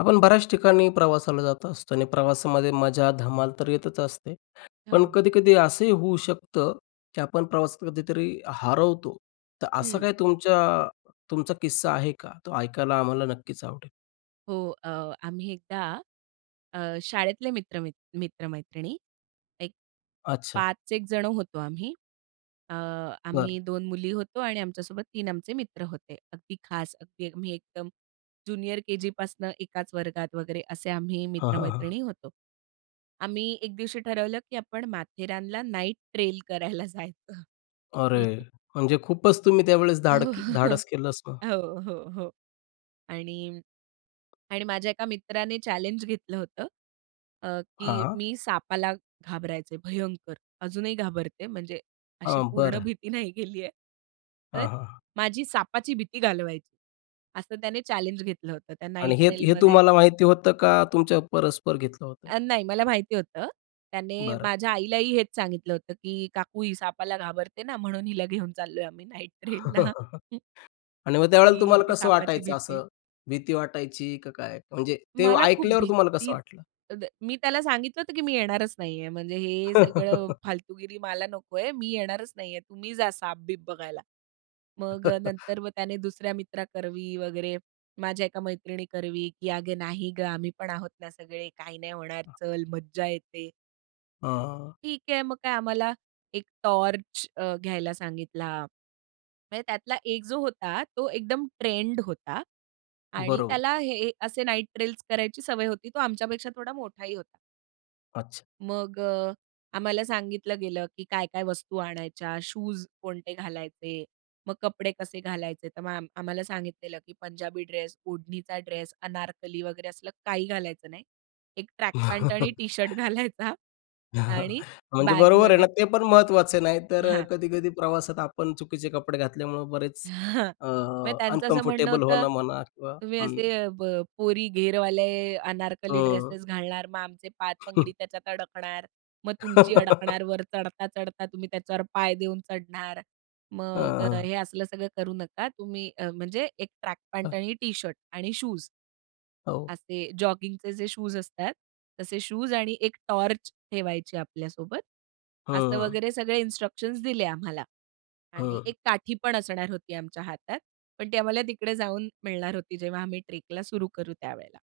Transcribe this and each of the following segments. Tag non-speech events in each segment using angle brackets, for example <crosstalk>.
आपण बऱ्याच ठिकाणी प्रवासाला जात असतो आणि प्रवासामध्ये मजा, धमाल तर येतच असते. पण हो. कधी-कधी असंही होऊ शकतं, की आपण प्रवासात कधीतरी हरवतो. तर असं हं. काय तुमच्या तुमचा किस्सा आहे का? तो ऐकायला आम्हाला नक्कीच आवडेल. हो. अ, आम्ही एकदा अ, शाळेतले मित्र मित मित्र-मैत्रिणी एक अच्छा. 5 एक जण होतो आम्ही, अ, बरं. आम्ही 2 मुली होतो आणि आमच्यासोबत 3 आमचे मित्र होते. अगदी खास, अगदी मी एकदम जूनियर केजी पासनं एकाच वर्गात वगैरे असे आम्ही हां, हां, हां. मित्रमैत्रिणी होतो. आम्ही एक दिवशी ठरवलं, की आपण माथेरानला नाईट ट्रेल करायला जायचं. अरे! म्हणजे खूपच तुम्ही त्यावेळेस धाड <chuckles> धाडस केलंच ना. हो, हो, हो. आणि आणि माझ्या एका मित्राने चॅलेंज घेतलं होतं. अ, की हां. मी सापाला घाबरायचे भयंकर, अजूनही घाबरते, म्हणजे अशी हां. पूर्ण बरं. भीती नाही गेली आहे. तर, हां, हां. माझी सापाची भीती घालवायची, असं त्याने चॅलेंज घेतलं होतं त्या नाईट आणि हे, हे ट्रेलमध्ये. तुम्हाला माहिती होतं का, तुमच्या परस्पर घेतलं होतं? अ, नाही. मला माहिती होतं. त्याने बरं. माझ्या आईलाही हेच सांगितलं होतं, की "काकू ही सापाला घाबरते ना, म्हणून हिला घेऊन चाललोय आम्ही नाईट ट्रेलला." <chuckles> आणि मग की त्यावेळेला तुम्हाला हिची कसं सापाची वाटायचं भीती असं? भीती वाटायची? की काय? म्हणजे ते मला खूप ऐकल्यावर तुम्हाला कसं भीती, वाटलं? <unintelligible> मी त्याला सांगितलं होतं, की मी येणारच नाही आहे. म्हणजे हे सगळं <laughs> फालतूगिरी मला नको आहे, मी येणारच नाही आहे, तुम्ही जा सापबीप बघायला. मग अ, <laughs> नंतर व त्याने दुसऱ्या मित्रा करवी वगैरे, माझ्या एका मैत्रिणी करवी, की "अगं नाही गं, आम्ही पण आहोत ना सगळे काही नाही होणार, हं. चल मज्जा येते." हं. ठीक आहे. मग काय आम्हाला, एक टॉर्च अ, घ्यायला सांगितला. म्हणजे त्यातला 1 जो होता, तो एकदम ट्रेंड होता आणि बरोबर. त्याला हे असे नाइट ट्रेलस करायची सवय होती, तो आमच्यापेक्षा थोडा मोठाही होता. अच्छा. मग अ, आम्हाला सांगितलं गेलं, की काय-काय वस्तू आणायच्या. शूज कोणते घालायचे. मग कपडे कसे घालायचे, तर मॅम आम्हाला सांगितलेलं, की पंजाबी ड्रेस, ओढणीचा ड्रेस, अनारकली वगैरे असलं काही घालायचं नाही. एक ट्रॅक पॅन्ट आणि टी शर्ट <laughs> घालायचा <chuckles> आणि म्हणजे बरोबर आहे बॅगमध्ये ना, ते पण महत्त्वाचं आहे. नाही तर अ, हां. कधी-कधी प्रवासात आपण चुकीचे कपडे घातल्यामुळं बरेच, हां. अ, म्हणजे त्यांचं असं म्हणणं अनकम्फर्टेबल होतं, होणं म्हणा किंवा तुम्ही हं. असे अ, ब पोरी घेरवाले, अनारकली हं. ड्रेसेस घालणार, मग आमचे पाय तंगडी <chuckles> त्याच्यात अडकणार. मग तुमची <laughs> अडकणार. वर चढता-चढता तुम्ही त्याच्यावर पाय देऊन चढणार. अ, मग अ, हं. हे असलं सगळं करू नका तुम्ही अ, म्हणजे, एक ट्रॅक पॅन्ट हं. आणि टी शर्ट आणि शूज हो. असे जॉगिंगचे जे शूज असतात. तसे शूज आणि एक टॉर्च ठेवायची आपल्यासोबत. असं हं. वगैरे सगळे इन्स्ट्रक्शन्स दिले आम्हाला आणि हं. एक काठी पण असणार होती आमच्या हातात. पण ती आम्हाला तिकडे जाऊन मिळणार होती जेव्हा आम्ही ट्रेकला सुरु करू त्यावेळेला.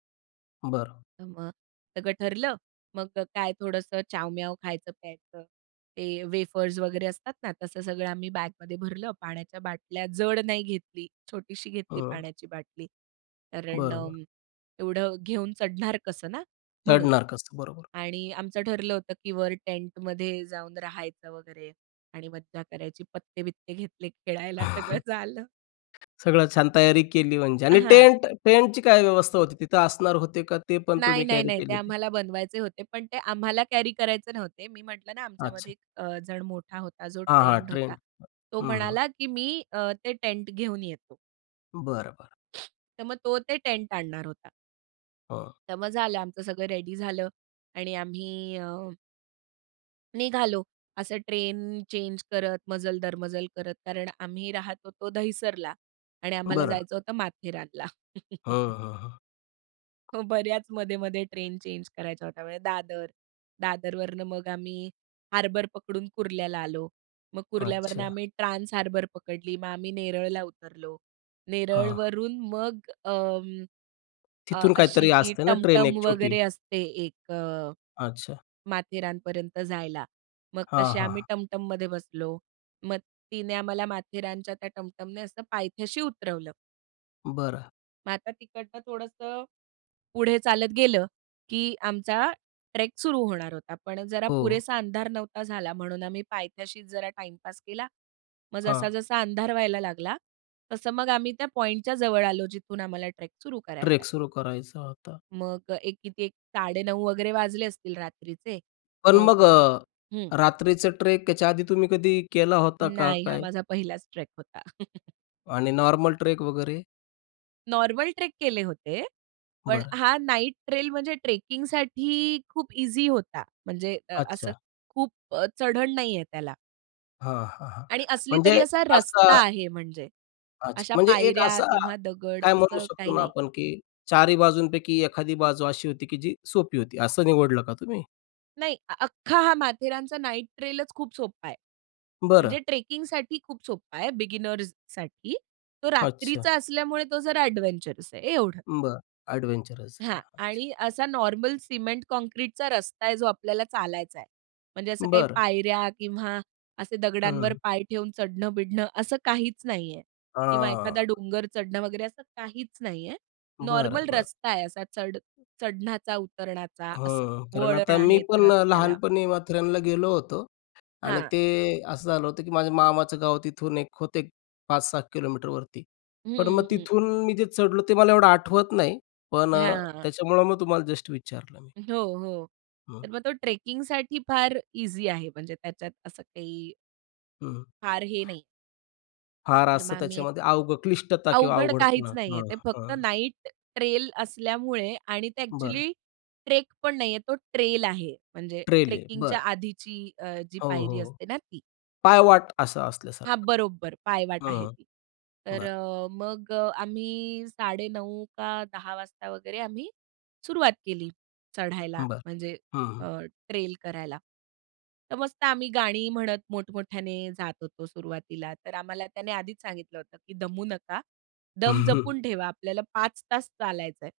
बरं. तर मग सगळं ठरलं. मग अ, काय, थोडंसं चावम्याव खायचं-प्यायचं, ते वेफर्स वगैरे असतात ना, तसं सगळं आम्ही बॅगमध्ये भरलं, पाण्याच्या बाटल्या जड नाही घेतली, छोटीशी घेतली हं. पाण्याची बाटली. कारण बरोबर. अं, एवढं घेऊन चढणार कसं ना? म्हणून चडणार कसं, बरोबर. आणि आमचं ठरलं होतं, की वर टेंट मध्ये जाऊन राहायचं वगैरे आणि मज्जा करायची, पत्ते-बित्ते घेतले खेळायला, सगळं <chuckles> झालं. सगळं छान तयारी केली. म्हणजे अ, आणि हां. टेंट टेंट ची काय व्यवस्था होती, तिथं असणार होते का, ते पण नाही, तुम्ही नाही, कॅरी नाही. ते केलेले? आम्हाला बनवायचे होते, पण ते आम्हाला कॅरी करायचे नव्हते. मी म्हटलं ना, आमच्यामध्ये अच्छा. एक अ, जण मोठा होता, जो हां, हां. ट्रेंड ट्रेन होता. तो अ हं, हं. म्हणाला, की "मी अ, ते टेंट घेऊन येतो." बरं, बरं. <inhales> तर मग तो ते टेंट आणणार होता. हां. तर मग झालं, आमचं सगळं रेडी झालं आणि आम्ही अ, निघालो असं ट्रेन चेंज करत, मजल दर मजल करत. कारण आम्ही राहत होतो दहिसरला आणि आम्हाला बरं. जायचं होतं माथेरानला. हं, <chuckles> हं, हं. हो, बऱ्याच मधेमधे ट्रेन चेंज करायच्या होता, म्हणजे दादर, दादरवरनं मग आम्ही हार्बर पकडून कुर्ल्याला आलो. मग कुर्ल्यावरनं अच्छा. आम्ही ट्रान्स हार्बर पकडली, मग आम्ही नेरळला उतरलो, हां. नेरळवरून मग अं, अ, तिथून अशी काहीतरी ती असते ना, ट्रेन टमटम एक छोटी. वगैरे असते एक अ, अच्छा. माथेरानपर्यंत जायला. मग हां, तसे आम्ही हां. टमटममध्ये बसलो, मग तिने आम्हाला माथेरानच्या त्या टमटमने असं पायथ्याशी उतरवलं. बरं मग आता तिकडनं थोडंसं पुढे चालत गेलं, की आमचा ट्रेक सुरू होणार होता. पण जरा हो. पुरेसा अंधार नव्हता झाला म्हणून आम्ही पायथ्याशीच जरा टाइम पास केला, मग जसा हां. जसा अंधार व्हायला लागला, तसं मग आम्ही त्या पॉइंटच्या जवळ आलो जिथून आम्हाला ट्रेक सुरू करायचा ट्रेक आहे. सुरू करायचा होता. मग एक किती एक 9:30 वगैरे वाजले असतील रात्रीचे. पण मग मग अ, हं. रात्रीचं ट्रेक याआधी तुम्ही कधी केला होता का नाही. हा काय? माझा 1लाच ट्रेक होता. <chuckles> आणि नॉर्मल ट्रेक वगैरे? नॉर्मल ट्रेक केले होते. पण बरं. हा नाईट ट्रेल म्हणजे ट्रेकिंगसाठी खूप ईझी होता. म्हणजे अ, असं अच्छा. खूप चढण नाहीये त्याला. हां, हां, हां, आणि असली तरी म्हणजे असा असा रस्ता आहे म्हणजे. अच्छा. अशा म्हणजे एक पायऱ्या असं अ, किंवा दगड काय म्हणू असं काही शकतो ना नाही. आपण, की चारही बाजूंपैकी एखादी बाजू अशी होती, की जी सोपी होती असं निवडलं का तुम्ही? नाही. अख्खा हा माथेरानचा नाईट ट्रेलच खूप सोप्पा आहे. बरं. म्हणजे ट्रेकिंगसाठी खूप सोप्पं आहे बिगिनर्ससाठी. तो अच्छा. रात्रीचा असल्यामुळे तो जरा अडवेंचरस आहे एवढं. बरं. अडवेंचरस हां. अच्छा. आणि असा नॉर्मल सिमेंट काँक्रीटचा रस्ता आहे जो आपल्याला चालायचा आहे. म्हणजे असं काही बरं. पायऱ्या किंवा असे दगडांवर हं. पाय ठेवून चढण-बिडणं असं काहीच नाही आहे किंवा एखादा हां. डोंगर चढणं वगैरे असं काहीच नाही आहे. बरं, नॉर्मल बरं. रस्ता आहे असा चढ चढणाचा उतरणाचा असं. हं. कारण वळण आता मी आहेत पण अ, रस्त्याला. लहानपणी माथेरानला गेलो होतो. आणि हां. ते असं झालं होतं की माझ्या मामाचं गाव तिथून एक होत 5-6 किलोमीटरवरती. पण मग हं, हं. तिथून मी जे चढलो ते मला एवढं आठवत नाही पण अ, हां, हां. त्याच्यामुळं मग तुम्हाला जस्ट विचारलं मी. हो, हो. हं. तर मग तो ट्रेकिंगसाठी फार ईझी आहे म्हणजे त्याच्यात असं काही हं. फार हे नाही. फार तर असं मग आम्ही एक त्याच्यामध्ये अवघ क्लिष्टता किंवा अवघड काहीच अवघडपणा. नाही आहे. हां, ते फक्त हां. नाईट ट्रेल असल्यामुळे आणि ते बरं. अ‍ॅक्च्युअली ट्रेकपण नाही आहे, तो ट्रेल आहे. म्हणजे ट्रेल आहे. ट्रेकिंगच्या बरं. आधीची अ, जी हो, पायरी हो. असते ना ती. पायवाट असं हां, असल्यासारखं.हं. बरोबर. पायवाट आहे ती. तर बरं. अ, मग आम्ही 9:30 का 10:00 वाजता वगैरे आम्ही सुरुवात केली, चढायला. बरं. म्हणजे हं, हं. अ, ट्रेल करायला. तर मस्त आम्ही गाणी म्हणत मोठ-मोठ्याने जात होतो सुरुवातीला. तर आम्हाला त्याने आधीच सांगितलं होतं की दमू नका, दम <chuckles> जपून ठेवा. आपल्याला 5 तास चालायचंय.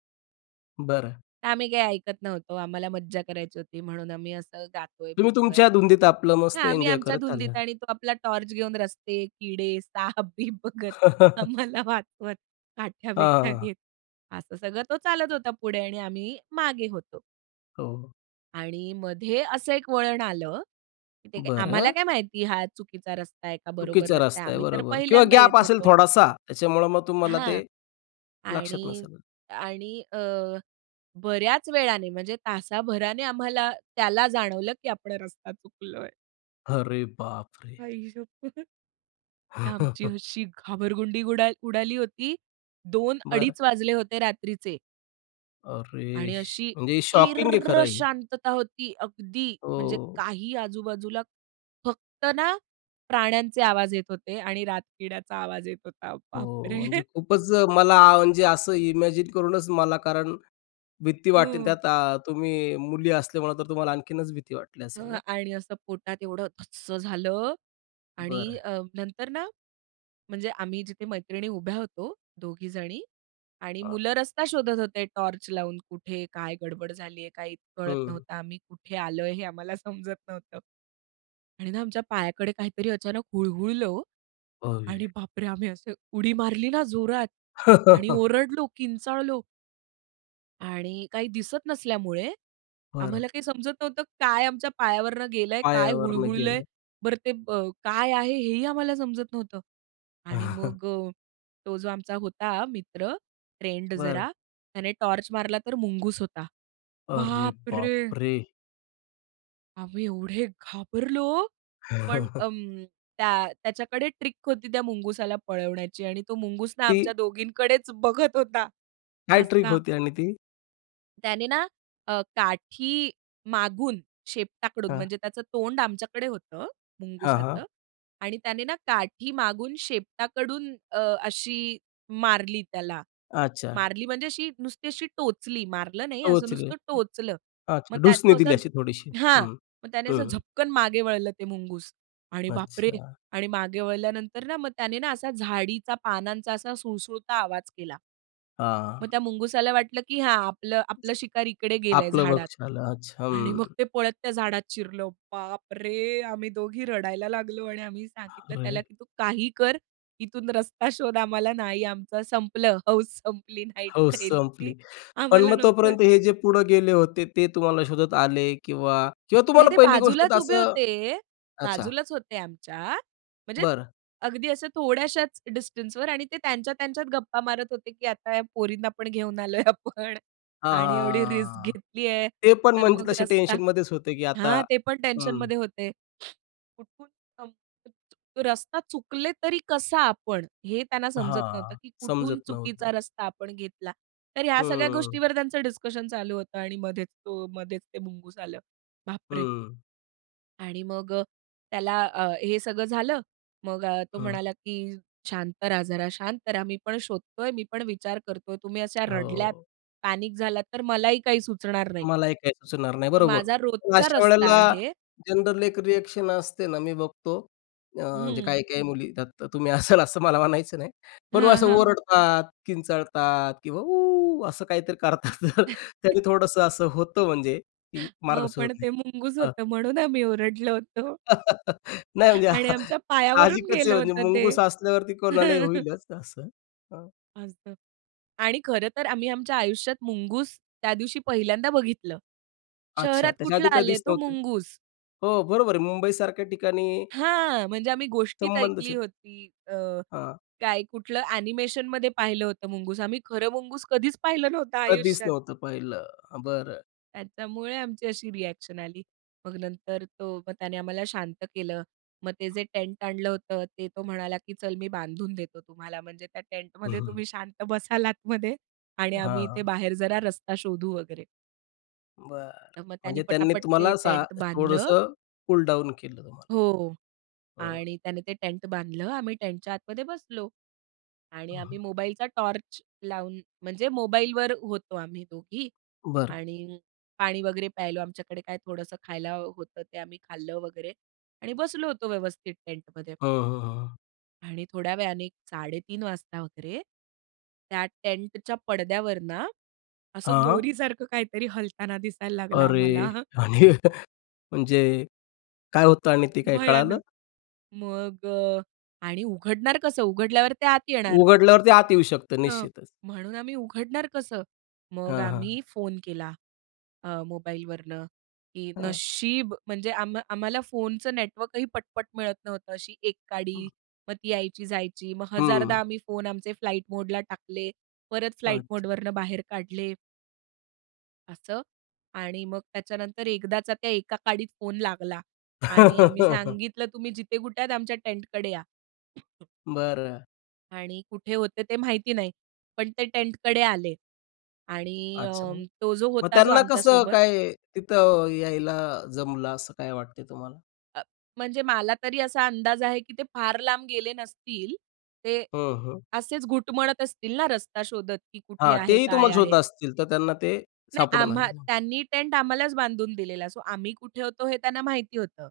बरं. तर आम्ही काही ऐकत नव्हतो. आम्हाला मज्जा करायची होती, म्हणून आम्ही असं तुम्ही गातोय-बितोय तुमच्या धुंदीत आपलं हां. मस्त आम्ही एन्जॉय आमच्या करत चालल आहे. धुंदीत आणि तो आपला टॉर्च घेऊन रस्ते, किडे, साप बीप बघत <laughs> आम्हाला वाचवत, काठ्या हां, बिठ्या हां. घेत. असं सगळं तो चालत होता पुढे आणि आम्ही मागे होतो. हो. आणि मध्ये असं एक वळण आलं, की ते आम्हाला बरं. काय माहिती? हा चुकीचा रस्ता आहे का, बरोबर चुकीचा रस्ता आहे? रस्ता आहे, आम्ही तर बरोबर किंवा पहिल्यांदा येत गॅप असेल होतो. थोडासा, त्याच्यामुळं मग तुम्हाला हां. ते, लक्षात आणि, नसेल. आणि अ, बऱ्याच वेळाने, म्हणजे तासाभराने आम्हाला त्याला जाणवलं, की आपण रस्ता चुकलोय. अरे बापरे! आई शप्पथ! आमची <chuckles> अशी घाबरगुंडी गुडाल उडाली होती. बरं. दोन-अडीच वाजले होते रात्रीचे. अरे! आणि श अशी म्हणजे शॉकिंग आहे किर्रर्र खरं हे. शांतता होती अगदी. म्हणजे ओ. काही आजूबाजूला. फक्त ना, प्राण्यांचे आवाज येत होते आणि रातकिड्याचा आवाज येत होता. हो. बापरे! म्हणजे <chuckles> खूपच मला म्हणजे असं इमॅजिन करूनच मला कारण भीती वाटते. हो. त्यात अ, तुम्ही मुली असल्यामुळे तर तुम्हाला आणखीनच भीती वाटली अ, असेल नाही. आणि असं पोटात एवढं धस्स झालं. आणि बरं. अ, नंतर ना म्हणजे आम्ही जिथे मैत्रिणी उभ्या होतो दोनजणी. आणि हां. मुलं रस्ता शोधत होते टॉर्च लावून, कुठे काय गडबड झाली आहे, काही कळत हं. नव्हतं. आम्ही कुठे आलोय हे आम्हाला समजत नव्हतं. आणि ना आमच्या पायाकडे काहीतरी अचानक हुळहुळलं वो. अयी. आणि बापरे! आम्ही असं उडी मारली ना जोरात. आणि <chuckles> ओरडलो, किंचाळलो. आणि काही दिसत नसल्यामुळे बरं. आम्हाला काही समजत नव्हतं काय आमच्या पायावरनं गेलंय? काय पायावरन हुळहुळलंय? गेलंय. बरं ते ब काय आहे हेही आम्हाला समजत नव्हतं. आणि <chuckles> मग अ, तो जो आमचा होता मित्र फ्रेंड बरं. जरा त्याने टॉर्च मारला तर मुंगूस होता. अरे बापरे! बापरे! आम्ही एवढे घाबरलो, पण <chuckles> अं, त्या त्याच्याकडे ट्रिक होती त्या मुंगुसाला पळवण्याची आणि तो मुंगुस ना आमच्या ती दोघींकडेच बघत होता, काय ट्रिक हसता. होती आणि ती? त्याने ना अ, काठी मागून, शेपटाकडून हां. म्हणजे त्याचं तोंड आमच्याकडे होतं हां, मुंगुसाचं हां. आणि त्याने ना काठी मागून शेपटाकडून अ, अशी मारली त्याला. अच्छा. मारली म्हणजे अशी नुसती अशी टोचली, मारलं नाही, असं टोचले नुसतं टोचलं. अच्छा मग त्यात ढुसणी तो असा दिली अशी थोडीशी? हां. हं, मग त्याने असं हं. झपकन मागे वळलं ते मुंगूस आणि बाप रे! अच्छा. आणि मागे वळल्यानंतर ना मग त्याने ना असा झाडीचा पानांचा असा सुळसुळता आवाज केला. हां. मग त्या मुंगुसाला वाटलं की हा आपलं आपलं शिकार इकडे गेलंय आपलं वर्क झाडात छालं, अच्छा. आणि मग हं. ते पळत त्या झाडात शिरलं, बाप रे! आम्ही दोघी रडायला लागलो आणि आम्ही सांगितलं त्याला अरे! की "तू काही कर, इथून रस्ता शोध, आम्हाला नाही, आमचं संपलं, हौस संपली, नाईट हो ट्रेलची, संपली. पण आम्हाला मग नकोय." तोपर्यंत हे जे पुढे गेले होते, ते तुम्हाला शोधत आले किंवा किंवा नाही तुम्हाला ते पहिली गोष्ट बाजूलाच तर उभे असं? होते, अच्छा. बाजूलाच होते आमच्या, म्हणजे बरं. अगदी अशा थोड्याशाच डिस्टन्सवर आणि ते त्यांच्या-त्यांच्यात गप्पा मारत होते की, "आता ह्या पोरींना पण घेऊन आलोय आपण हां, हां, आणि एवढी हां, रिस्क हां, हां. घेतली आहे. ते पण तर म्हणजे मग तसे रस्ता" टेन्शन मध्येच होतं की आता हां, ते पण हं. टेन्शनमध्ये होते. <lip trill> कुठून <unintelligible> रस्ता चुकले तरी कसा आपण? हे त्यांना समजत नव्हतं हां. की कुठून समजत नव्हतं. चुकीचा रस्ता आपण घेतला, तर ह्या सगळ्या हं. गोष्टींवर त्यांचं डिस्कशन चालू होतं आणि मध्येच तो मधेच ते मुंगूस आलं. बापरे! हं. आणि मग अ, त्याला अ, हे सगळं झालं, मग अ, तो हं. म्हणाला, की शांत रहा, जरा शांत रहा, मी पण शोधतोय, मी पण विचार करतोय. तुम्ही अशा रडल्यात, हो. पॅनिक झालात, तर मलाही काही सुचणार नाही. मला हे काही सुचणार नाही, तर बरोबर. माझा पण रोजचा अशा रस्ता वेळेला आहे. जनरल एक रिएक्शन असते ना, मी बघतो, अ, म्हणजे हं. काही काही मुली येतात, तुम्ही असाल असं मला मानायचं नाही, पण हां, असं हां. ओरडतात, किंचाळतात किंवा उ असं काहीतरी करतात, तर त्याने <chuckles> थोडंसं असं होतं, म्हणजे की मार्ग अहो सुचत पण ते नाही. मुंगस हं. होतं, म्हणून आम्ही ओरडलो होतो. <laughs> नाही म्हणजे आणि आमच्या पायावरून साहजिकच आहे गेलं म्हणजे होतं ते. मुंगूस असल्यावरती कोणालाही <chuckles> होईलच असं. हां. <unintelligible> आणि खरं तर आम्ही आमच्या आयुष्यात मुंगूस, त्या दिवशी पहिल्यांदा बघितलं. अच्छा. शहरात त्याच्या कुठला आधी काय आले दिसलं तो होतं? मुंगूज. हो, बरोबर आहे. मुंबई सारख्या ठिकाणी हां, म्हणजे आम्ही गोष्टीत संबंधचं ऐकली येत होती. अ, हां. काय कुठलं अ‍ॅनिमेशनमध्ये पाहिलं होतं, मुंगूस. आम्ही खरं मुंगूस कधीच पाहिलं नव्हता कधीच आयुष्यात. नव्हतं पहिलं. हं, बरं. त्याच्यामुळे आमची अशी रिएक्शन आली. मग नंतर तो, मग त्याने आम्हाला शांत केलं, मग ते जे टेंट आणलं होतं, ते तो म्हणाला, की चल, मी बांधून देतो तुम्हाला, म्हणजे त्या टेंटमध्ये <chuckles> तुम्ही शांत बसला आतमध्ये. आणि आम्ही इथे हां. बाहेर जरा रस्ता शोधू वगैरे. बरं. तर मग त्यांनी म्हणजे त्यांनी पटापट ते तुम्हाला सा टेंट बांधलं. थोडंसं कूल डाउन केलं तुम्हाला. हो. हं. आणि त्याने ते टेंट बांधलं. आम्ही टेंटच्या आतमध्ये बसलो. आणि हं, हं. आम्ही मोबाईलचा टॉर्च लावून म्हणजे मोबाईलवर होतो, आम्ही दोघी बरं. आणि पाणी वगैरे प्यायलो. आमच्याकडे काय थोडंसं खायला होतं, ते आम्ही खाल्लं वगैरे. आणि बसलो होतो व्यवस्थित टेंटमध्ये. हं, हं, हं. आणि थोड्या वेळाने 3:30 वाजता वगैरे, त्या टेंटच्या पडद्यावर ना, असं हां. दोरीसारखं काहीतरी हलताना दिसायला लागला अरे! आम्हाला. आणि म्हणजे काय होतं आणि ते काय कळालं? भयानक. मग अ, आणि उघडणार कसं? उघडल्यावर ते आत येणार. उघडल्यावर ते आत येऊ शकतं हां. निश्चितच. म्हणून आम्ही उघडणार कसं. मग हां, हां. आम्ही फोन केला अ, मोबाईलवरनं, की हां. नशीब म्हणजे आम्हा आम्हाला फोनचं नेटवर्कही पटपट मिळत नव्हतं. अशी 1 हं. काडी मग ती यायची जायची. मग 1000 हं. दा आम्ही फोन आमचे फ्लाइट मोडला टाकले. परत फ्लाइट अच्छा. मोडवरनं बाहेर काढले. असं आणि मग त्याच्यानंतर एकदाचा त्या एका काडीत फोन लागला आणि आम्ही <laughs> सांगितलं, तुम्ही जिथे कुठे आहात. आमच्या टेंटकडे या. <coughs> बरं. आणि कुठे होते ते माहिती नाही. पण ते टेंटकडे आले आणि अच्छा. अं, तो जो मग होता जो त्यांना आमच्या कसं सोबत काय तिथं यायला जमलं असं काय वाटते तुम्हाला? अ, म्हणजे मला तरी असा अंदाज आहे, की ते फार लांब गेले नसतील, ते हो, हो. असेच घुटमळत असतील ना रस्ता शोधत की कुठे हां, आहे? तेही काय तुम्हाला शोधत आहे? असतील तर त्यांना ते नाही, सापडून आले आम्हा मग. त्यांनी टेंट आम्हालाच बांधून दिलेला. सो आम्ही कुठे होतो हे त्यांना माहिती होतं.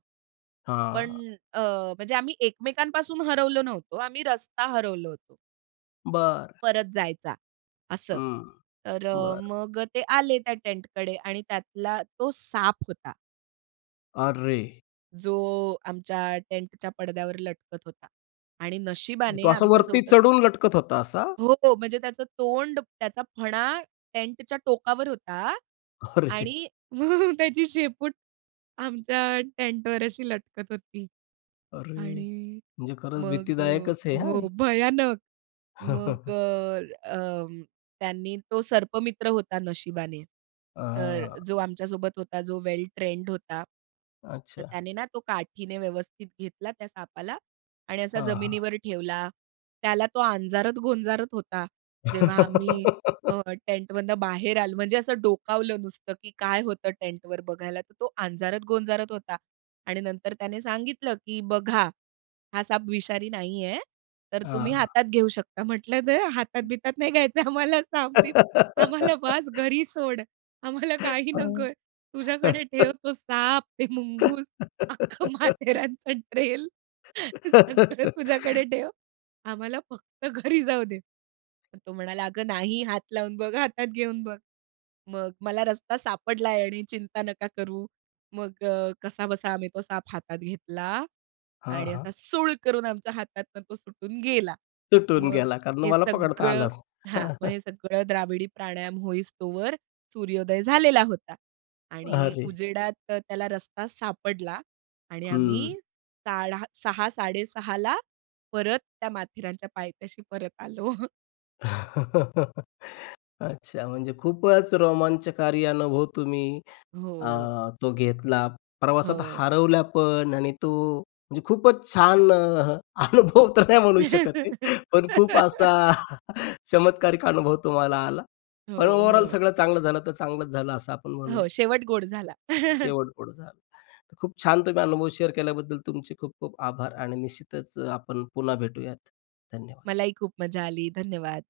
पण हां. अ, म्हणजे आम्ही एकमेकांपासून हरवलो नव्हतो, आम्ही रस्ता हरवलो होतो. बरं. परत जायचा, असं. हं. तर अ, बरं. मग अ, ते आले त्या टेंटकडे आणि त्यातला तो साप होता. अरे! जो आमच्या टेंटच्या पडद्यावर लटकत होता आणि म्हणजे नशिबाने तो असा वरती आमच्यासोबत चढून लटकत होता असा? हो. म्हणजे त्याचं तोंड, त्याचा फणा टेंटच्या टोकावर होता अरे! आणि <chuckles> त्याची शेपूट आमच्या टेंटवर अशी लटकत होती अरे! आणि म्हणजे खरंच मग अ, भीतीदायकच आहे हं हो. हे! भयानक! मग <chuckles> अ, अं, त्यांनी तो सर्पमित्र होता नशिबाने, तर अ. जो आमच्यासोबत होता, जो वेल ट्रेंड होता. तर अच्छा. त्याने ना तो काठीने व्यवस्थित घेतला त्या सापाला आणि असा हां, हां. जमिनीवर ठेवला. त्याला तो अंजारत-गोंजारत होता. जेव्हा आम्ही अ, <giggles> टेंटमधनं बाहेर आल म्हणजे असं डोकावलं नुसतं, की काय होतं टेंटवर बघायला तर तो अंजारत-गोंजारत होता आणि नंतर त्याने सांगितलं की "बघा, हा साप विषारी नाही आहे, तर तुम्ही हां. हातात घेऊ शकता." म्हटलं नाही हातात-बितात नाही घ्यायचं आम्हाला साप-बीप. आम्हाला बास <laughs> घरी सोड. आम्हाला <chuckles> काही हं. नकोय. तुझ्याकडे ठेव <chuckles> तो साप, ते मुंगूस, अख्खं <laughs> माथेरानचा ट्रेल. सगळं तुझ्याकडे <laughs> ठेव. आम्हाला फक्त घरी जाऊ दे. तर तो म्हणाला "अगं नाही, हात लावून बघ, हातात घेऊन बघ." मग मला रस्ता सापडलाय आणि चिंता नका करू. मग अ, कसाबसा आम्ही तो साप हातात घेतला हां, आणि असा हां. सूळ करून आमच्या हातातून तो सुटून गेला. सुटून मग गेला. कारण हे तुम्हाला पकडता सगळं आलाच नाही. हां, हां. मग <chuckles> हे सगळं द्राविडी प्राणायाम होईस्तोवर सूर्योदय झालेला होता आणि अरे! उजेडात तर त्याला रस्ता सापडला आणि हम्म. आम्ही साडा 6:00-6:30ला ला परत त्या माथेरानच्या पायथ्याशी परत आलो. <chuckles> अच्छा. म्हणजे खूपच रोमांचकारी अनुभव तुम्ही अ, हो. तो घेतला. प्रवासात हो. हरवल्या पण आणि तो म्हणजे खूपच छान अ, अनुभव तर नाही म्हणू शकत आहे, पण खूप <giggles> असा <chuckles> चमत्कारिक अनुभव तुम्हाला आला. हो, पण ओव्हरऑल हो. सगळं चांगलं झालं, तर चांगलंच झालं असं आपण हो, म्हणूयात. शेवट गोड झाला. <chuckles> शेवट गोड झाल. तर खूप छान तुम्ही अनुभव शेअर केल्याबद्दल तुमचे खूप-खूप आभार आणि निश्चितच अ, आपण पुन्हा भेटूयात. धन्यवाद. मलाही खूप मज्जा आली. धन्यवाद.